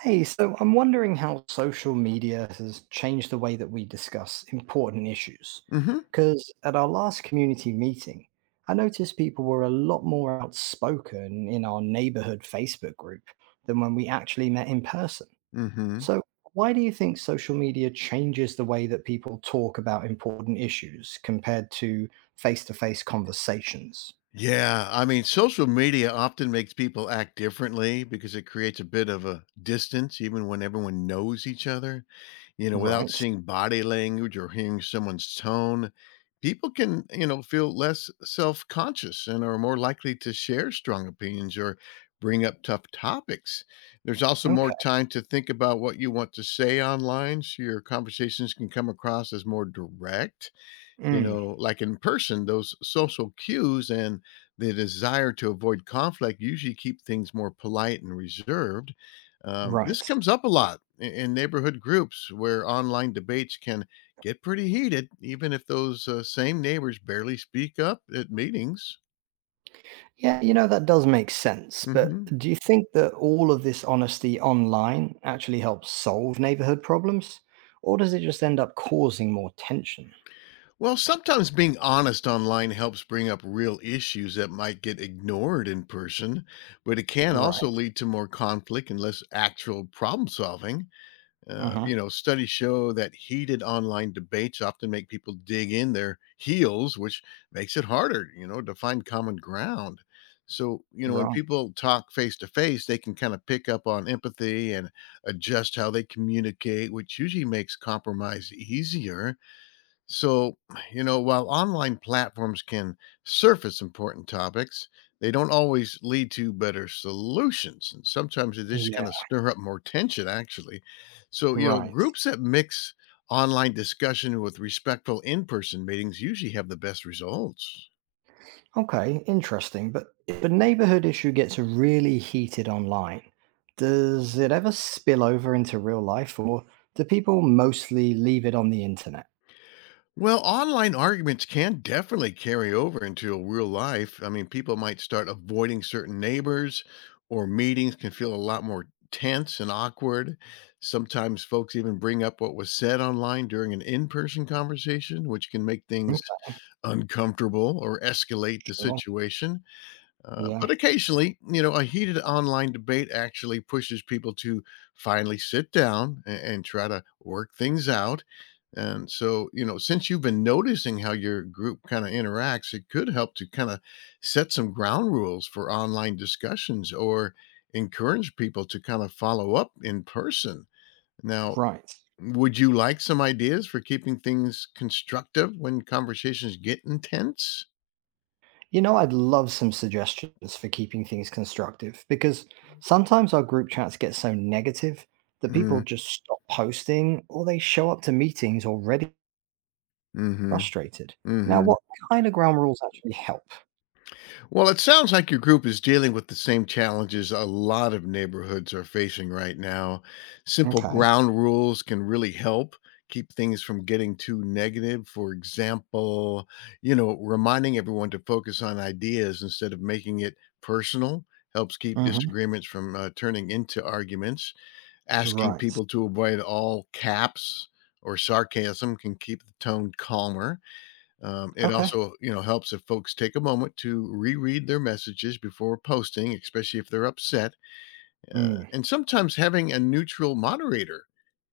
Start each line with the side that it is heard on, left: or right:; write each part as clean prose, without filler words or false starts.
right: Hey, so I'm wondering how social media has changed the way that we discuss important issues.
left: Mhm.
right: Because at our last community meeting, I noticed people were a lot more outspoken in our neighborhood Facebook group than when we actually met in person.
left: Mhm.
right: So, why do you think social media changes the way that people talk about important issues compared to face conversations?
left: Yeah, I mean, social media often makes people act differently because it creates a bit of a distance, even when everyone knows each other. Without
right: Right.
left: seeing body language or hearing someone's tone, people can, feel less self conscious and are more likely to share strong opinions or bring up tough topics. There's also more
right: Okay.
left: time to think about what you want to say online so your conversations can come across as more direct.
right: Mm,
left: Like in person, those social cues and the desire to avoid conflict usually keep things more polite and reserved. This
right: right.
left: comes up a lot in neighborhood groups where online debates can get pretty heated, even if those same neighbors barely speak up at meetings.
right: Yeah, you know, that does make sense. But
left: hmm
right: do you think that all of this honesty online actually helps solve neighborhood problems? Or does it just end up causing more tension?
left: Well, sometimes being honest online helps bring up real issues that might get ignored in person, but it can also
right: Right.
left: lead to more conflict and less actual problem solving.
right: Uh huh.
left: Studies show that heated online debates often make people dig in their heels, which makes it harder, to find common ground. So, when
right: Right.
left: people talk face to face, they can kind of pick up on empathy and adjust how they communicate, which usually makes compromise easier. So, while online platforms can surface important topics, they don't always lead to better solutions. And sometimes they just
right: Yeah.
left: kind of stir up more tension, actually. So,
right: Right.
left: groups that mix online discussion with respectful in person meetings usually have the best results.
right: Okay. Interesting. But if a neighborhood issue gets really heated online, does it ever spill over into real life or do people mostly leave it on the internet?
left: Well, online arguments can definitely carry over into real life. I mean, people might start avoiding certain neighbors, or meetings can feel a lot more tense and awkward. Sometimes folks even bring up what was said online during an in person conversation, which can make things
right: Okay.
left: uncomfortable or escalate the
right: Well,
left: situation.
right: yeah.
left: But occasionally, a heated online debate actually pushes people to finally sit down and try to work things out. And so, since you've been noticing how your group kind of interacts, it could help to kind of set some ground rules for online discussions or encourage people to kind of follow up in person. Now,
right: Right.
left: would you like some ideas for keeping things constructive when conversations get intense?
right: You know, I'd love some suggestions for keeping things constructive because sometimes our group chats get so negative that people
left: Mm,
right: just stop posting or they show up to meetings already
left: mm-hmm.
right: frustrated. Now,
left: Mm-hmm.
right: what kind of ground rules actually help?
left: Well, it sounds like your group is dealing with the same challenges a lot of neighborhoods are facing right now. Simple
right: Okay.
left: ground rules can really help keep things from getting too negative. For example, reminding everyone to focus on ideas instead of making it personal helps keep
right: Hmm.
left: disagreements from turning into arguments. Asking
right: Right.
left: people to avoid all caps or sarcasm can keep the tone calmer. It
right: Okay.
left: also, helps if folks take a moment to reread their messages before posting, especially if they're upset.
right: Mm.
left: And sometimes having a neutral moderator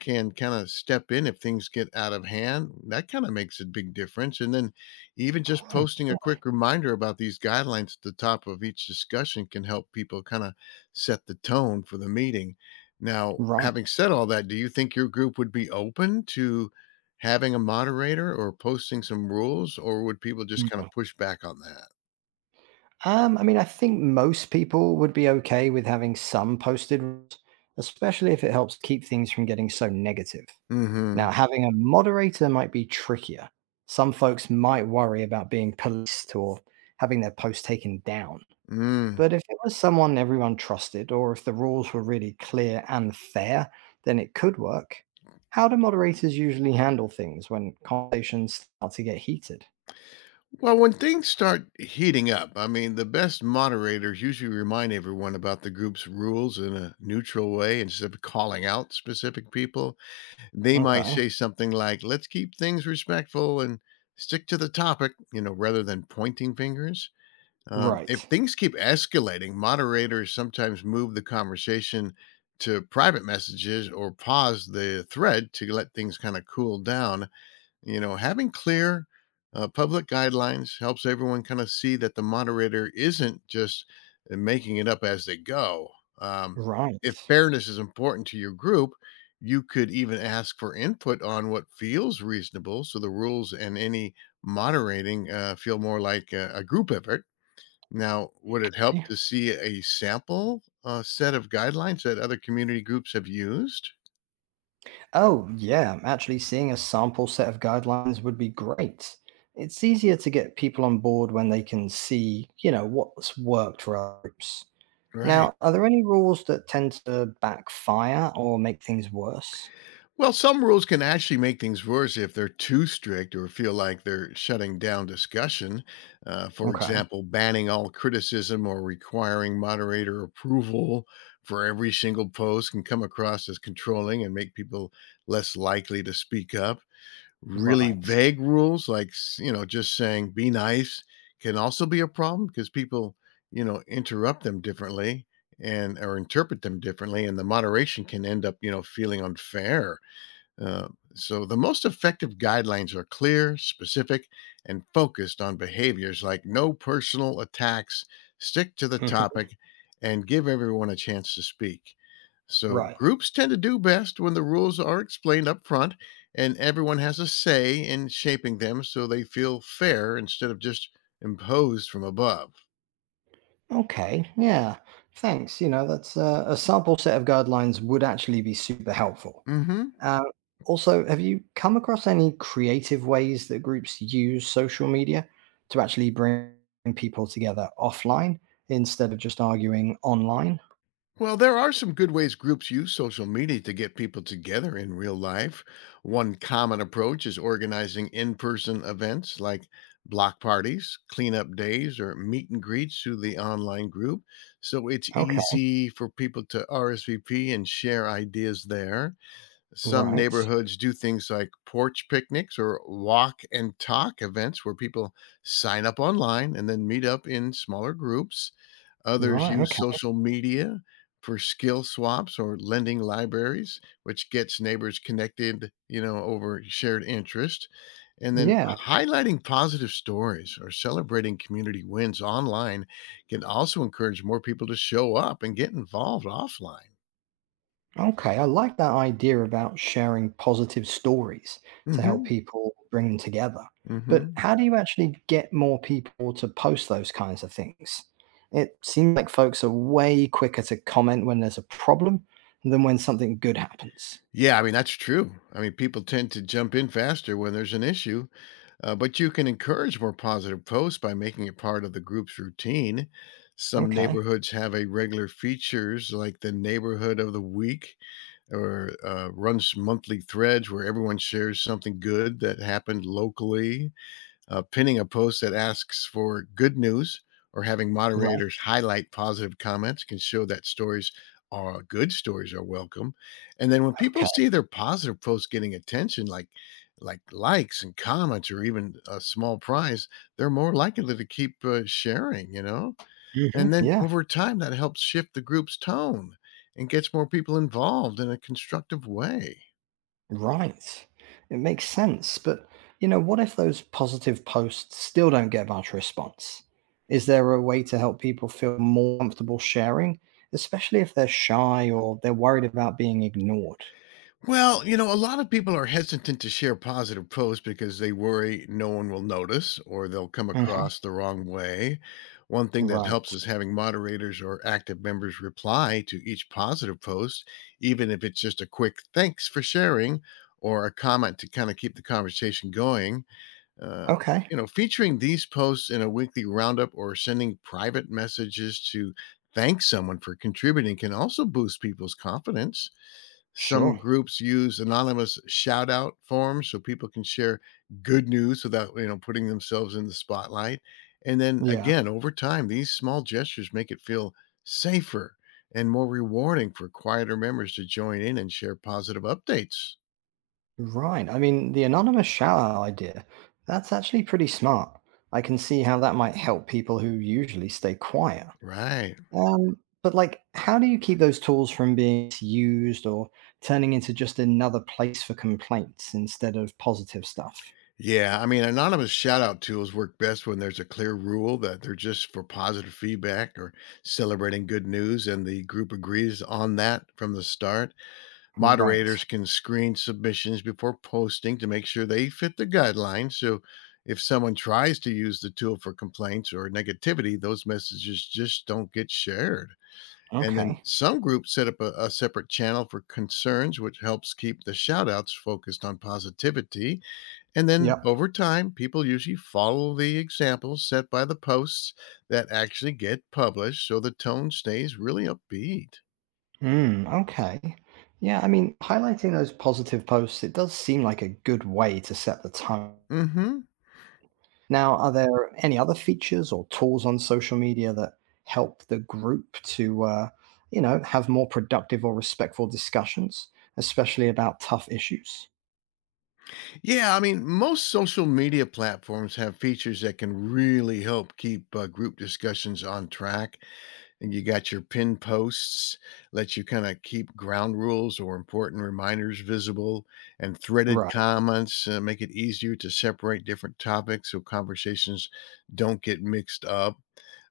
left: can kind of step in if things get out of hand. That kind of makes a big difference. And then even just
right: Oh,
left: posting a
right: sure.
left: quick reminder about these guidelines at the top of each discussion can help people kind of set the tone for the meeting. Now,
right: Right.
left: having said all that, do you think your group would be open to having a moderator or posting some rules, or would people just
right: Mm.
left: kind of push back on that?
right: I mean, I think most people would be okay with having some posted rules, especially if it helps keep things from getting so negative.
left: Mm-hmm.
right: Now, having a moderator might be trickier. Some folks might worry about being policed or having their post taken down.
left: Mm.
right: But if it was someone everyone trusted, or if the rules were really clear and fair, then it could work. How do moderators usually handle things when conversations start to get heated?
left: Well, when things start heating up, I mean, the best moderators usually remind everyone about the group's rules in a neutral way instead of calling out specific people. They might
right: Okay.
left: say something like, let's keep things respectful and stick to the topic, rather than pointing fingers. If
right: Right.
left: things keep escalating, moderators sometimes move the conversation to private messages or pause the thread to let things kind of cool down. Having clear public guidelines helps everyone kind of see that the moderator isn't just making it up as they go. Um, if
right: Right.
left: fairness is important to your group, you could even ask for input on what feels reasonable so the rules and any moderating feel more like a group effort. Now, would it help to see a sample set of guidelines that other community groups have used?
right: Oh, yeah, actually seeing a sample set of guidelines would be great. It's easier to get people on board when they can see, you know, what's worked for our groups.
left: Right.
right: Now, are there any rules that tend to backfire or make things worse?
left: Well, some rules can actually make things worse if they're too strict or feel like they're shutting down discussion. For
right: Okay,
left: example, banning all criticism or requiring moderator approval for every single post can come across as controlling and make people less likely to speak up. Really
right: right.
left: vague rules, like you know, just saying "be nice," can also be a problem because people, interrupt them differently and or interpret them differently, and the moderation can end up, feeling unfair. uh, the most effective guidelines are clear, specific, and focused on behaviors like no personal attacks, stick to the
right: Mhm,
left: topic, and give everyone a chance to speak. So,
right: right.
left: groups tend to do best when the rules are explained up front and everyone has a say in shaping them so they feel fair instead of just imposed from above.
right: Okay, yeah. Thanks. You know, that's a sample set of guidelines would actually be super helpful.
left: hmm.
right: Uh, also, have you come across any creative ways that groups use social media to actually bring people together offline instead of just arguing online?
left: Well, there are some good ways groups use social media to get people together in real life. One common approach is organizing in person events like block parties, cleanup days, or meet and greets through the online group. So it's
right: Okay.
left: easy for people to RSVP and share ideas there. Some
right: Right.
left: neighborhoods do things like porch picnics or walk and talk events where people sign up online and then meet up in smaller groups. Others
right: Right.
left: use
right: Okay.
left: social media for skill swaps or lending libraries, which gets neighbors connected, over shared interest. And then
right: Yeah.
left: highlighting positive stories or celebrating community wins online can also encourage more people to show up and get involved offline.
right: Okay, I like that idea about sharing positive stories to help
left: Mhm.
right: people bring them together. But
left: Mhm.
right: how do you actually get more people to post those kinds of things? It seems like folks are way quicker to comment when there's a problem than when something good happens.
left: Yeah, I mean that's true. I mean people tend to jump in faster when there's an issue. But you can encourage more positive posts by making it part of the group's routine. Some
right: Okay,
left: neighborhoods have a regular features like the neighborhood of the week or runs monthly threads where everyone shares something good that happened locally. Pinning a post that asks for good news or having
right: right.
left: moderators highlight positive comments can show that stories are good stories are welcome. And then when people
right: Okay.
left: see their positive posts getting attention, like likes and comments or even a small prize, they're more likely to keep sharing.
right: Hmm.
left: And then
right: Yeah.
left: over time that helps shift the group's tone and gets more people involved in a constructive way.
right: Right. It makes sense. But, you know, what if those positive posts still don't get much response? Is there a way to help people feel more comfortable sharing, especially if they're shy or they're worried about being ignored?
left: Well, a lot of people are hesitant to share positive posts because they worry no one will notice or they'll come
right: Hmm.
left: across the wrong way. One thing that helps
right: Right.
left: is having moderators or active members reply to each positive post, even if it's just a quick thanks for sharing or a comment to kind of keep the conversation going. Uh,
right: Okay.
left: Featuring these posts in a weekly roundup or sending private messages to thank someone for contributing can also boost people's confidence. Some
right: Sure.
left: groups use anonymous shout out forms so people can share good news without, putting themselves in the spotlight. And then
right: Yeah.
left: again, over time, these small gestures make it feel safer and more rewarding for quieter members to join in and share positive updates.
right: Right. I mean, the anonymous shout out idea, that's actually pretty smart. I can see how that might help people who usually stay quiet.
left: Right.
right: But like, how do you keep those tools from being used or turning into just another place for complaints instead of positive stuff?
left: Yeah. I mean, anonymous shout out tools work best when there's a clear rule that they're just for positive feedback or celebrating good news, and the group agrees on that from the start. Moderators
right: Right.
left: can screen submissions before posting to make sure they fit the guidelines. So if someone tries to use the tool for complaints or negativity, those messages just don't get shared. And then
right: Okay.
left: some groups set up a separate channel for concerns, which helps keep the shout outs focused on positivity. And then
right: Yep.
left: over time, people usually follow the examples set by the posts that actually get published. So the tone stays really upbeat.
right: Hmm. Okay. Yeah. I mean, highlighting those positive posts, it does seem like a good way to set the tone.
left: Mm hmm.
right: Now, are there any other features or tools on social media that help the group to, you know, have more productive or respectful discussions, especially about tough issues?
left: Yeah, I mean, most social media platforms have features that can really help keep group discussions on track. And you got your pinned posts, let you kind of keep ground rules or important reminders visible, and threaded
right: Right.
left: comments make it easier to separate different topics so conversations don't get mixed up.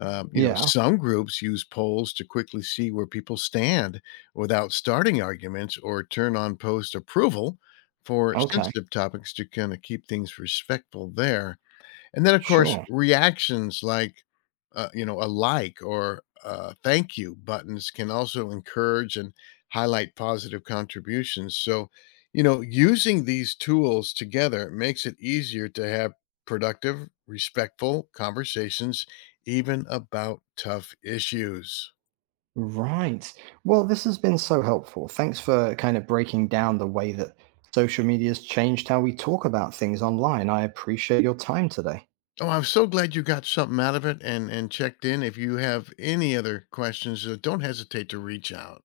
right: Yeah.
left: Some groups use polls to quickly see where people stand without starting arguments or turn on post approval for
right: Okay,
left: sensitive topics to kind of keep things respectful there. And then, of course,
right: sure.
left: reactions like, a like or thank you buttons can also encourage and highlight positive contributions. So, using these tools together makes it easier to have productive, respectful conversations, even about tough issues.
right: Right. Well, this has been so helpful. Thanks for kind of breaking down the way that social media has changed how we talk about things online. I appreciate your time today.
left: Oh, I'm so glad you got something out of it and checked in. If you have any other questions, don't hesitate to reach out.